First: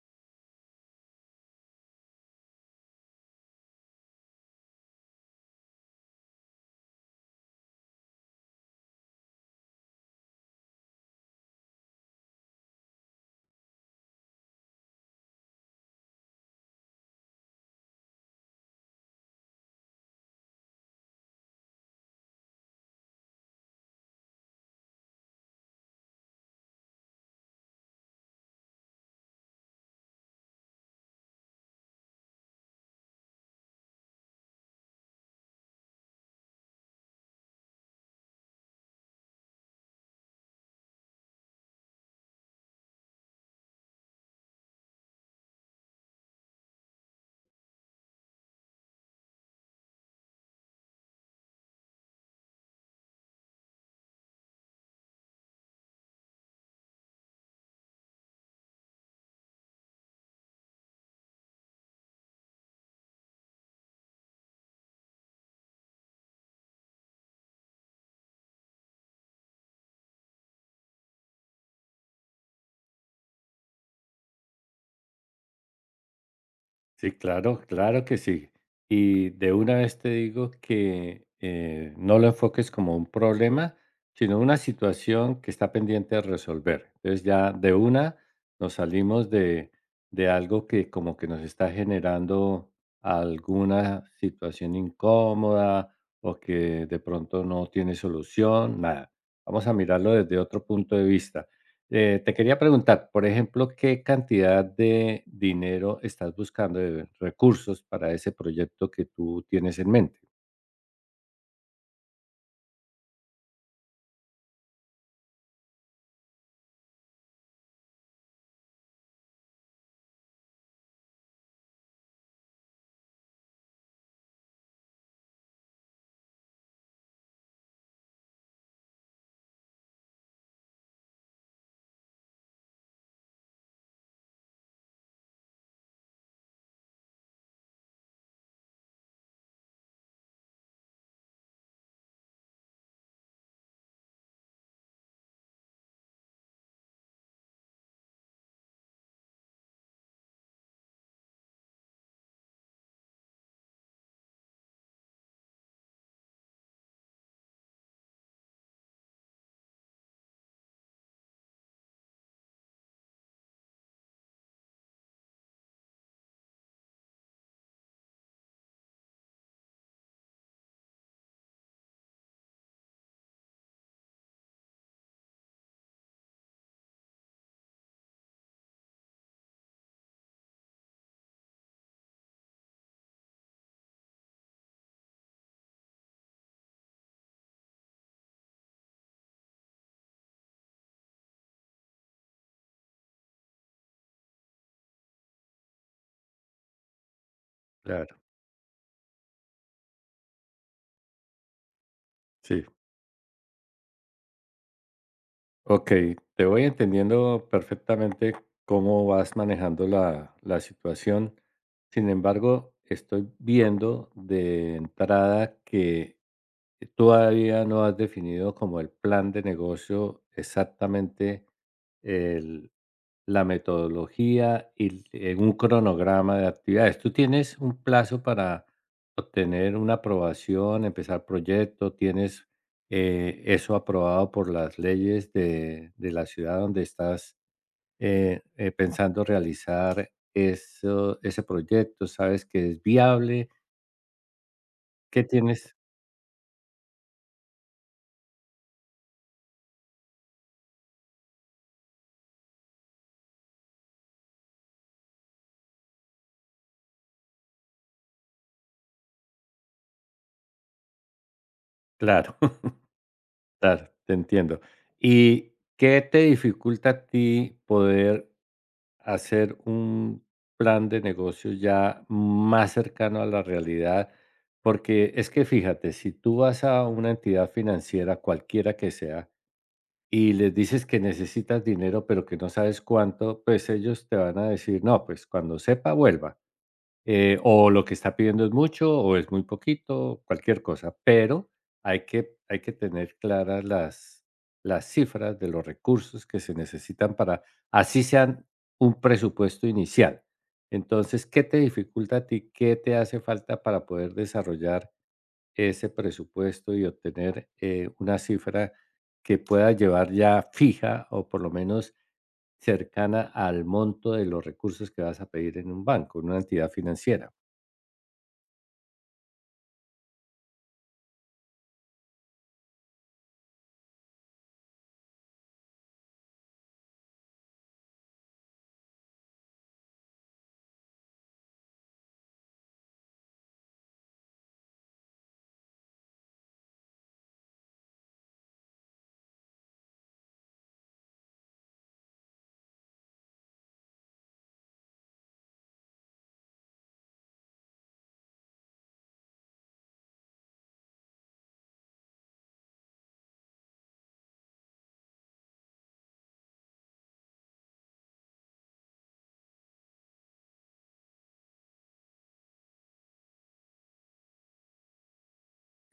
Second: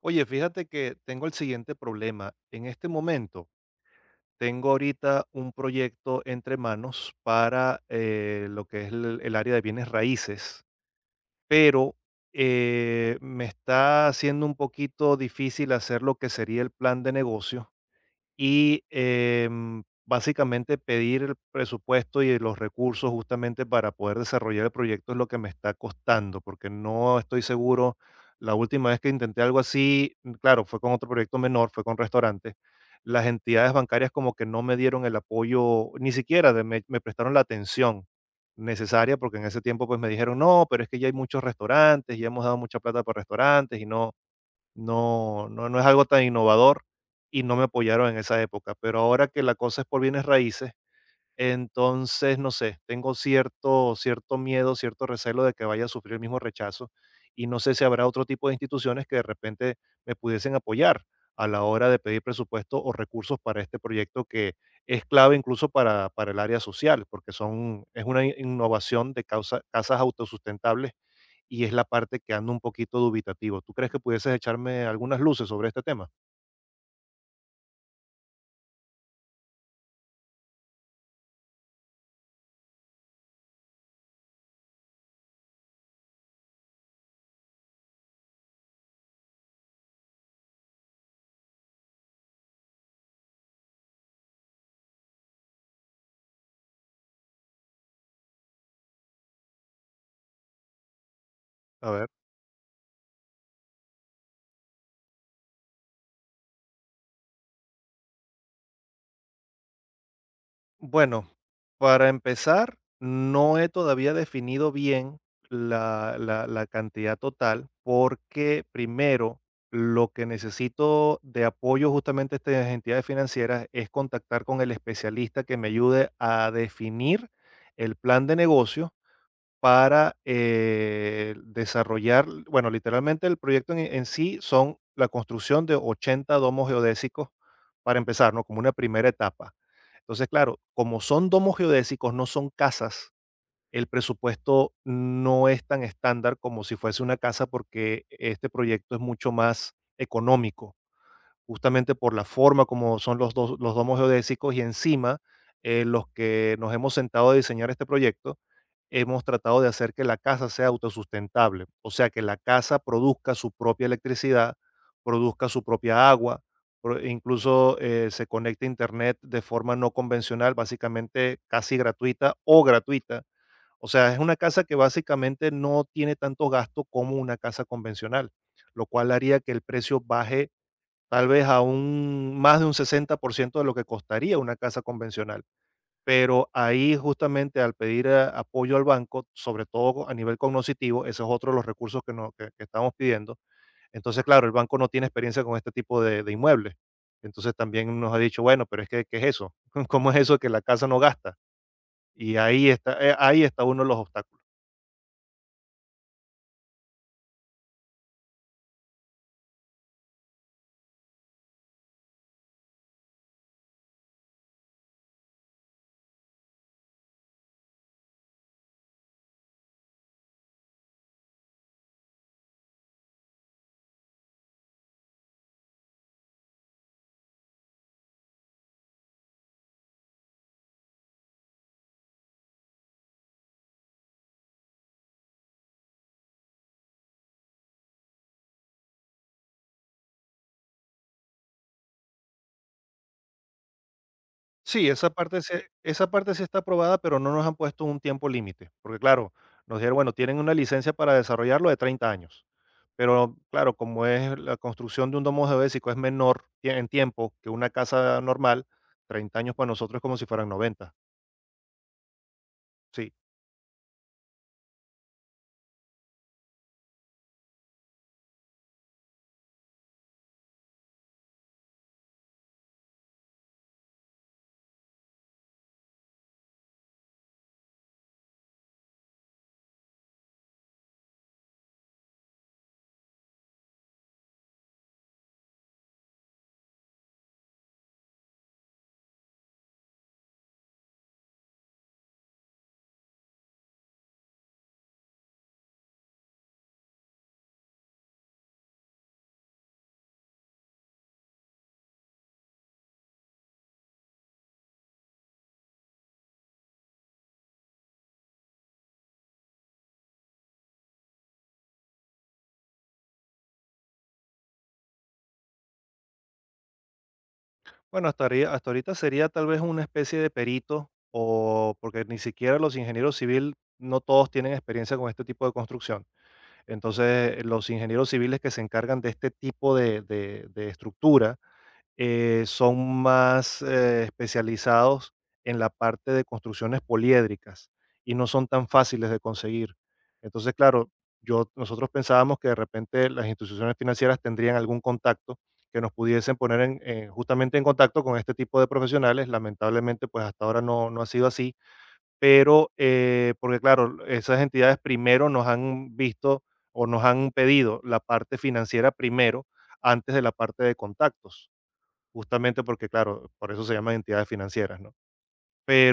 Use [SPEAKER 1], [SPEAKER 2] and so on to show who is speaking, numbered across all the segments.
[SPEAKER 1] Oye, fíjate que tengo el siguiente problema. En este momento tengo ahorita un proyecto entre manos para lo que es el área de bienes raíces, pero me está haciendo un poquito difícil hacer lo que sería el plan de negocio y, básicamente pedir el presupuesto y los recursos justamente para poder desarrollar el proyecto es lo que me está costando, porque no estoy seguro. La última vez que intenté algo así, claro, fue con otro proyecto menor, fue con restaurantes. Las entidades bancarias como que no me dieron el apoyo, ni siquiera me, me prestaron la atención necesaria, porque en ese tiempo pues me dijeron, no, pero es que ya hay muchos restaurantes, ya hemos dado mucha plata para restaurantes y no, no, no, no es algo tan innovador y no me apoyaron en esa época. Pero ahora que la cosa es por bienes raíces, entonces, no sé, tengo cierto miedo, cierto recelo de que vaya a sufrir el mismo rechazo, y no sé si habrá otro tipo de instituciones que de repente me pudiesen apoyar a la hora de pedir presupuesto o recursos para este proyecto que es clave incluso para el área social, porque son es una innovación de causa casas autosustentables y es la parte que ando un poquito dubitativo. ¿Tú crees que pudieses echarme algunas luces sobre este tema?
[SPEAKER 2] Sí, claro, claro que sí. Y de una vez te digo que no lo enfoques como un problema, sino una situación que está pendiente de resolver. Entonces ya de una nos salimos de algo que como que nos está generando alguna situación incómoda o que de pronto no tiene solución, nada. Vamos a mirarlo desde otro punto de vista.
[SPEAKER 1] A ver.
[SPEAKER 2] Te quería preguntar, por ejemplo, ¿qué cantidad de dinero estás buscando, de recursos para ese proyecto que tú tienes en mente?
[SPEAKER 1] Bueno, para empezar, no he todavía definido bien la cantidad total porque primero lo que necesito de apoyo justamente a estas entidades financieras es contactar con el especialista que me ayude a definir el plan de negocio para, desarrollar, bueno, literalmente el proyecto en sí son la construcción de 80 domos geodésicos para empezar, ¿no? Como una primera etapa. Entonces, claro, como son domos geodésicos, no son casas, el presupuesto no es tan estándar como si fuese una casa porque este proyecto es mucho más económico justamente por la forma como son los dos, los domos geodésicos y encima los que nos hemos sentado a diseñar este proyecto, hemos tratado de hacer que la casa sea autosustentable, o sea, que la casa produzca su propia electricidad, produzca su propia agua, e incluso se conecte a Internet de forma no convencional, básicamente casi gratuita o gratuita. O sea, es una casa que básicamente no tiene tanto gasto como una casa convencional, lo cual haría que el precio baje tal vez a un más de un 60% de lo que costaría una casa convencional. Pero ahí justamente al pedir apoyo al banco, sobre todo a nivel cognoscitivo, ese es otro de los recursos que, que estamos pidiendo. Entonces, claro, el banco no tiene experiencia con este tipo de inmuebles. Entonces también nos
[SPEAKER 2] Claro,
[SPEAKER 1] ha dicho, bueno, pero es que, ¿qué es eso? ¿Cómo es eso que la casa no gasta? Y
[SPEAKER 2] sí.
[SPEAKER 1] ahí está uno de los obstáculos.
[SPEAKER 2] Ok, te voy entendiendo perfectamente cómo vas manejando la situación. Sin embargo, estoy viendo de entrada que todavía no has definido como el plan de negocio exactamente la metodología y un cronograma de actividades. ¿Tú tienes un plazo para obtener una aprobación, empezar proyecto? ¿Tienes eso aprobado por las leyes de la ciudad donde estás pensando realizar eso, ese proyecto? ¿Sabes que es viable?
[SPEAKER 1] Sí, esa
[SPEAKER 2] ¿Qué
[SPEAKER 1] parte se
[SPEAKER 2] tienes?
[SPEAKER 1] esa parte sí está aprobada, pero no nos han puesto un tiempo límite, porque claro, nos dijeron, bueno, tienen una licencia para desarrollarlo de 30 años, pero claro, como es la construcción de un domo geodésico es menor en tiempo que una casa normal, 30 años para nosotros es como si fueran 90.
[SPEAKER 2] Claro,
[SPEAKER 1] Sí.
[SPEAKER 2] claro, te entiendo. ¿Y qué te dificulta a ti poder hacer un plan de negocio ya más cercano a la realidad, porque es que fíjate, si tú vas a una entidad financiera, cualquiera que sea, y les dices que necesitas dinero, pero que no sabes cuánto, pues ellos te van a decir, no, pues cuando sepa, vuelva. O lo que está pidiendo es mucho o es muy poquito, cualquier cosa, pero hay que tener claras las cifras de los recursos que se necesitan para así sean un presupuesto inicial. Entonces, ¿qué te dificulta a ti? ¿Qué te hace falta para poder desarrollar ese presupuesto y obtener, una cifra que pueda llevar ya fija o por lo menos cercana al monto de los recursos que vas a pedir en un banco, en una entidad financiera?
[SPEAKER 1] Bueno, hasta, hasta ahorita sería tal vez una especie de perito, o porque ni siquiera los ingenieros civiles, no todos tienen experiencia con este tipo de construcción. Entonces, los ingenieros civiles que se encargan de este tipo de de estructura, son más especializados en la parte de construcciones poliédricas y no son tan fáciles de conseguir. Entonces, claro, nosotros pensábamos que de repente las instituciones financieras tendrían algún contacto que nos pudiesen poner justamente en contacto con este tipo de profesionales. Lamentablemente, pues hasta ahora no, no ha sido así, pero porque claro, esas entidades primero nos han visto o nos han pedido la parte financiera primero antes de la parte de contactos justamente porque, claro, por eso se llaman entidades financieras, ¿no?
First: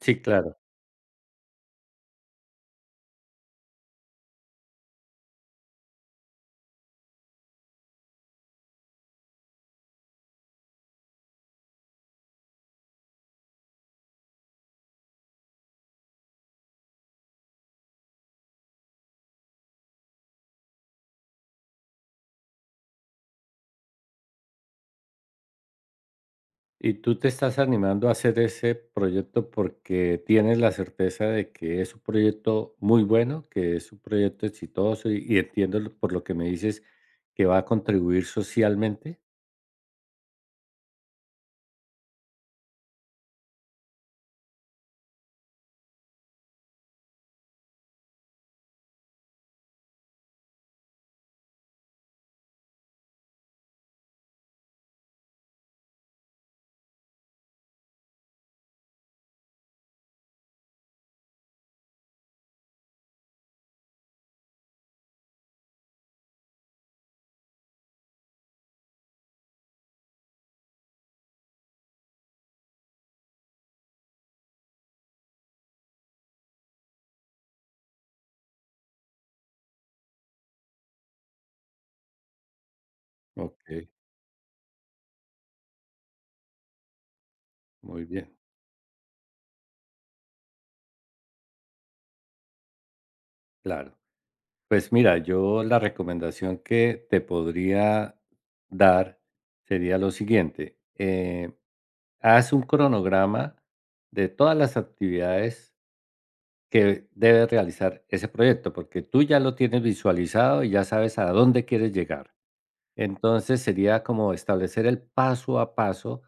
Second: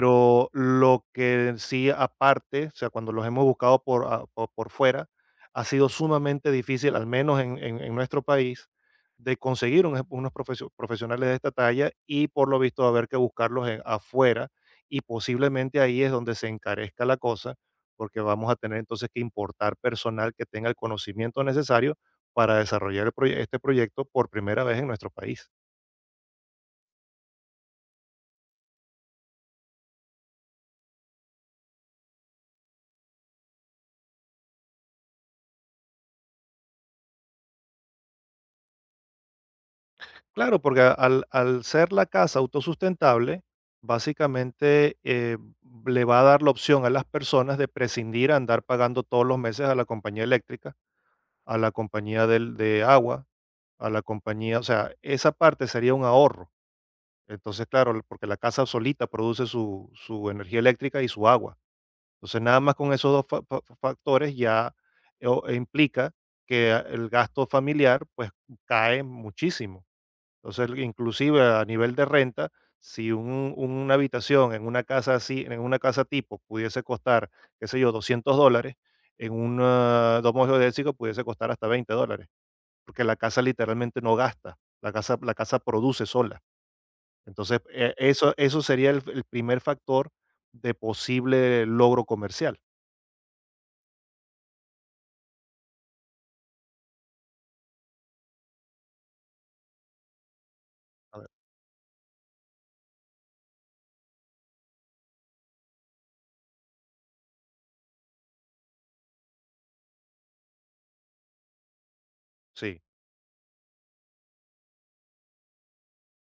[SPEAKER 2] Sí, claro.
[SPEAKER 1] lo que sí aparte, o sea, cuando los hemos buscado por, por fuera, ha sido sumamente difícil, al menos en, en nuestro país, de conseguir unos profesionales de esta talla y por lo visto va a haber que buscarlos afuera y posiblemente ahí es donde se encarezca la cosa porque vamos a tener entonces que importar personal que tenga el conocimiento necesario para desarrollar el este proyecto por primera vez en nuestro país.
[SPEAKER 2] Y tú te estás animando a hacer ese proyecto porque tienes la certeza de que es un proyecto muy bueno, que es un proyecto exitoso y, por lo que me dices que va a contribuir socialmente.
[SPEAKER 1] Claro, porque al ser la casa autosustentable, básicamente le va a dar la opción a las personas de prescindir a andar pagando todos los meses a la compañía eléctrica, a la compañía de agua, a la compañía, o sea, esa parte sería un ahorro. Entonces, claro, porque la casa solita produce su energía eléctrica y su agua. Entonces, nada más con esos dos factores ya implica que el gasto familiar pues cae muchísimo. Entonces, inclusive a nivel de renta, si una habitación en una casa así, en una casa tipo, pudiese costar, qué sé yo, $200, en un domo geodésico pudiese costar hasta $20, porque la casa
[SPEAKER 2] Ok,
[SPEAKER 1] literalmente no gasta, la casa produce sola. Entonces,
[SPEAKER 2] muy bien,
[SPEAKER 1] eso sería el primer factor de posible logro comercial.
[SPEAKER 2] claro. Pues mira, yo la recomendación que te podría dar sería lo siguiente.
[SPEAKER 1] A ver,
[SPEAKER 2] Haz un cronograma de todas las actividades que debe realizar ese proyecto, porque tú ya lo tienes visualizado y ya sabes a dónde quieres llegar.
[SPEAKER 1] sí,
[SPEAKER 2] Entonces sería como establecer el paso a paso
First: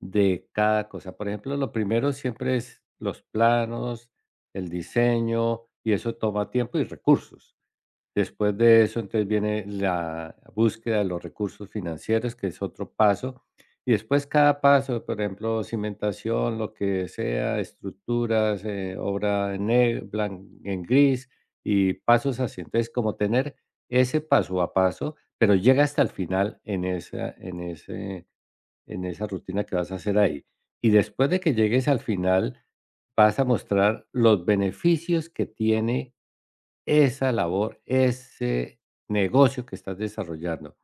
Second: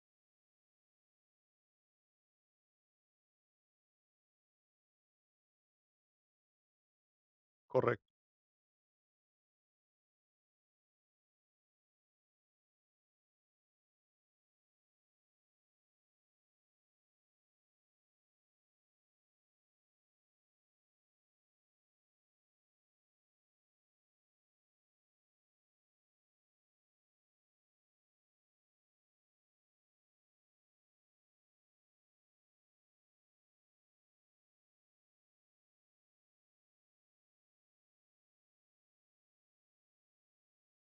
[SPEAKER 2] de cada cosa. Por ejemplo, lo primero siempre es los planos, el diseño, y eso toma tiempo y recursos.
[SPEAKER 1] correcto.
[SPEAKER 2] Después de eso, entonces viene la búsqueda de los recursos financieros, que es otro paso. Y después cada paso, por ejemplo, cimentación, lo que sea, estructuras, obra en, en gris y pasos así. Entonces, como tener ese paso a paso, pero llega hasta el final en esa, en ese, en esa rutina que vas a hacer ahí. Y después de que llegues al final, vas a mostrar los beneficios que tiene esa labor, ese negocio que estás desarrollando.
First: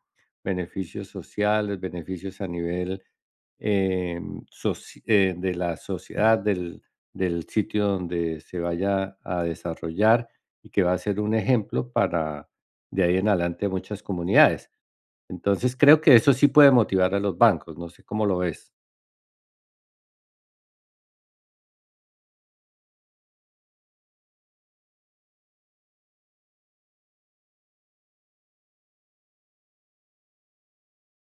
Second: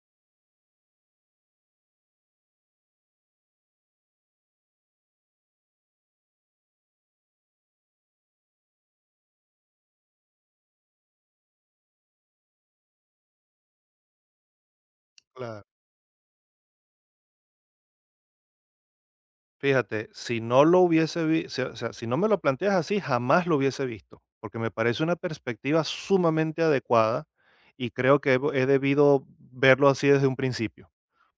[SPEAKER 2] Beneficios sociales, beneficios a nivel eh, de la sociedad, del, del sitio donde se vaya a desarrollar y que va a ser un ejemplo para de ahí en adelante muchas comunidades. Entonces creo que eso sí puede motivar a los bancos, no sé cómo lo ves.
[SPEAKER 1] Fíjate, si no lo hubiese visto, o sea, si no me lo planteas así, jamás lo hubiese visto, porque me parece una perspectiva sumamente adecuada y creo que hebo he debido verlo así desde un principio.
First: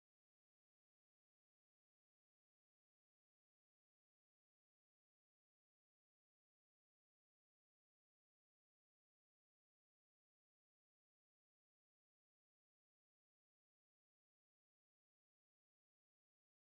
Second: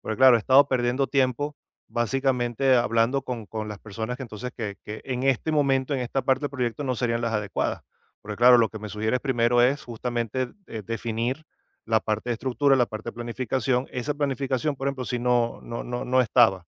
[SPEAKER 1] Porque, claro, he estado perdiendo tiempo, básicamente, hablando con las personas que entonces que en este momento, en esta parte del proyecto, no serían las adecuadas. Porque, claro, lo que me sugieres primero es justamente, definir la parte de estructura, la parte de planificación. Esa planificación, por ejemplo, si no estaba.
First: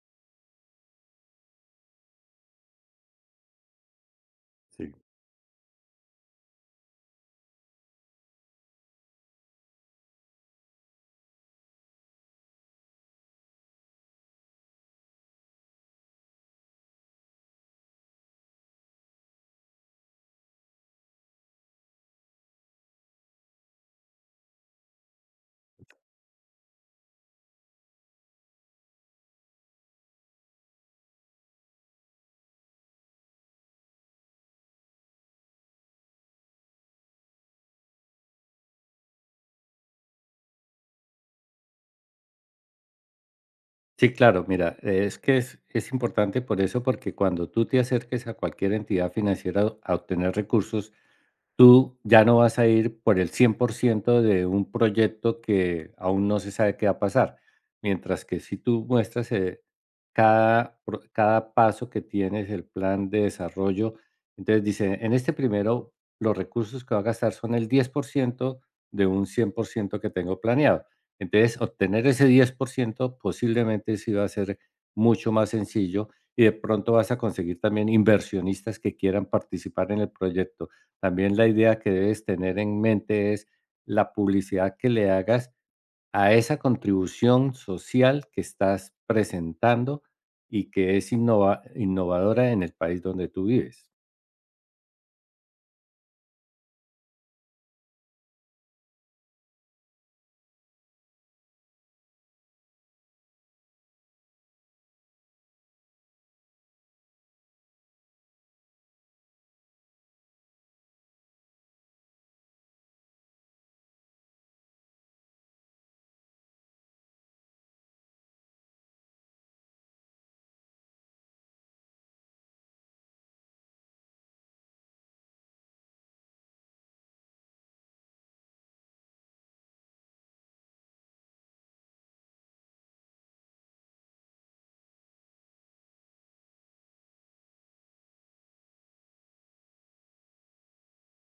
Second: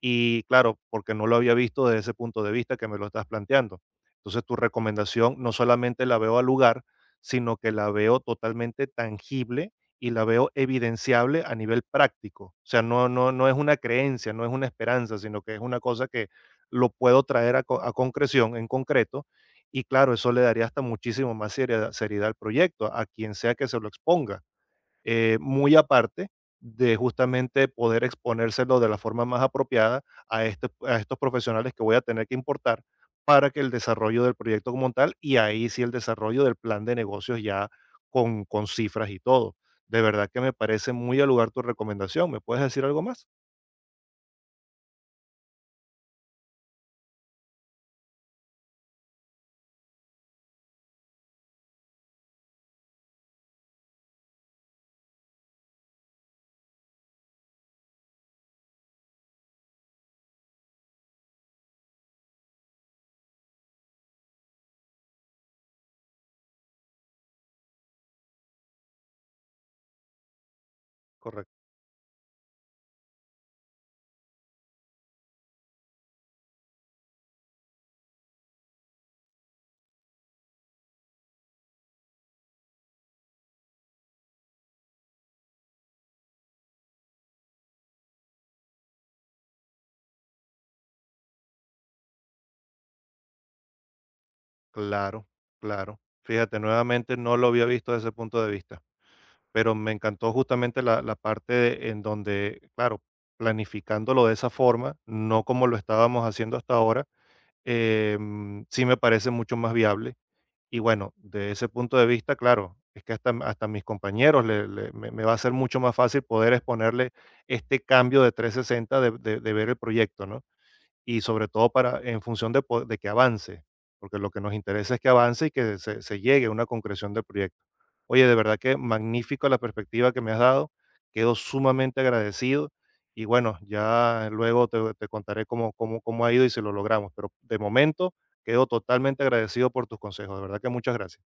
[SPEAKER 1] Y claro, porque no lo había visto desde ese punto de vista que me lo estás planteando. Entonces, tu
[SPEAKER 2] Sí,
[SPEAKER 1] recomendación no solamente la veo al lugar, sino que la veo totalmente tangible y la veo evidenciable a nivel práctico. O sea, no es una creencia, no es una esperanza, sino que es una cosa que lo puedo traer a concreción, en concreto. Y claro, eso le daría hasta muchísimo más seriedad, seriedad al proyecto, a quien sea que se lo exponga muy aparte de justamente poder exponérselo de la forma más apropiada a estos profesionales que voy a tener que importar para que el desarrollo del proyecto como tal y ahí sí el desarrollo del plan de negocios ya con cifras y todo. De verdad que me parece muy al lugar tu recomendación. ¿Me puedes decir algo más?
[SPEAKER 2] sí, claro, mira, es que es importante por eso, porque cuando tú te acerques a cualquier entidad financiera a obtener recursos, tú ya no vas a ir por el 100% de un proyecto que aún no se sabe qué va a pasar. Mientras que si tú muestras cada paso que tienes, el plan de desarrollo, entonces dice, en este primero los recursos que va a gastar son el 10% de un 100% que tengo planeado. Entonces,
[SPEAKER 1] Correcto.
[SPEAKER 2] obtener ese 10% posiblemente sí va a ser mucho más sencillo y de pronto vas a conseguir también inversionistas que quieran participar en el proyecto también la idea que debes tener en mente es la publicidad que le hagas a esa contribución social que estás presentando y que es innovadora en el país donde tú vives.
[SPEAKER 1] Claro, claro. Fíjate, nuevamente no lo había visto desde ese punto de vista. Pero me encantó justamente la parte en donde, claro, planificándolo de esa forma, no como lo estábamos haciendo hasta ahora, sí me parece mucho más viable. Y bueno, de ese punto de vista, claro, es que hasta, hasta mis compañeros me, me va a ser mucho más fácil poder exponerle este cambio de 360 de, de ver el proyecto, ¿no? Y sobre todo para en función de, de que avance, porque lo que nos interesa es que avance y que se llegue a una concreción del proyecto. Oye, de verdad que magnífico la perspectiva que me has dado, quedo sumamente agradecido y bueno, ya luego te contaré cómo ha ido y si lo logramos, pero de momento quedo totalmente agradecido por tus consejos, de verdad que muchas gracias.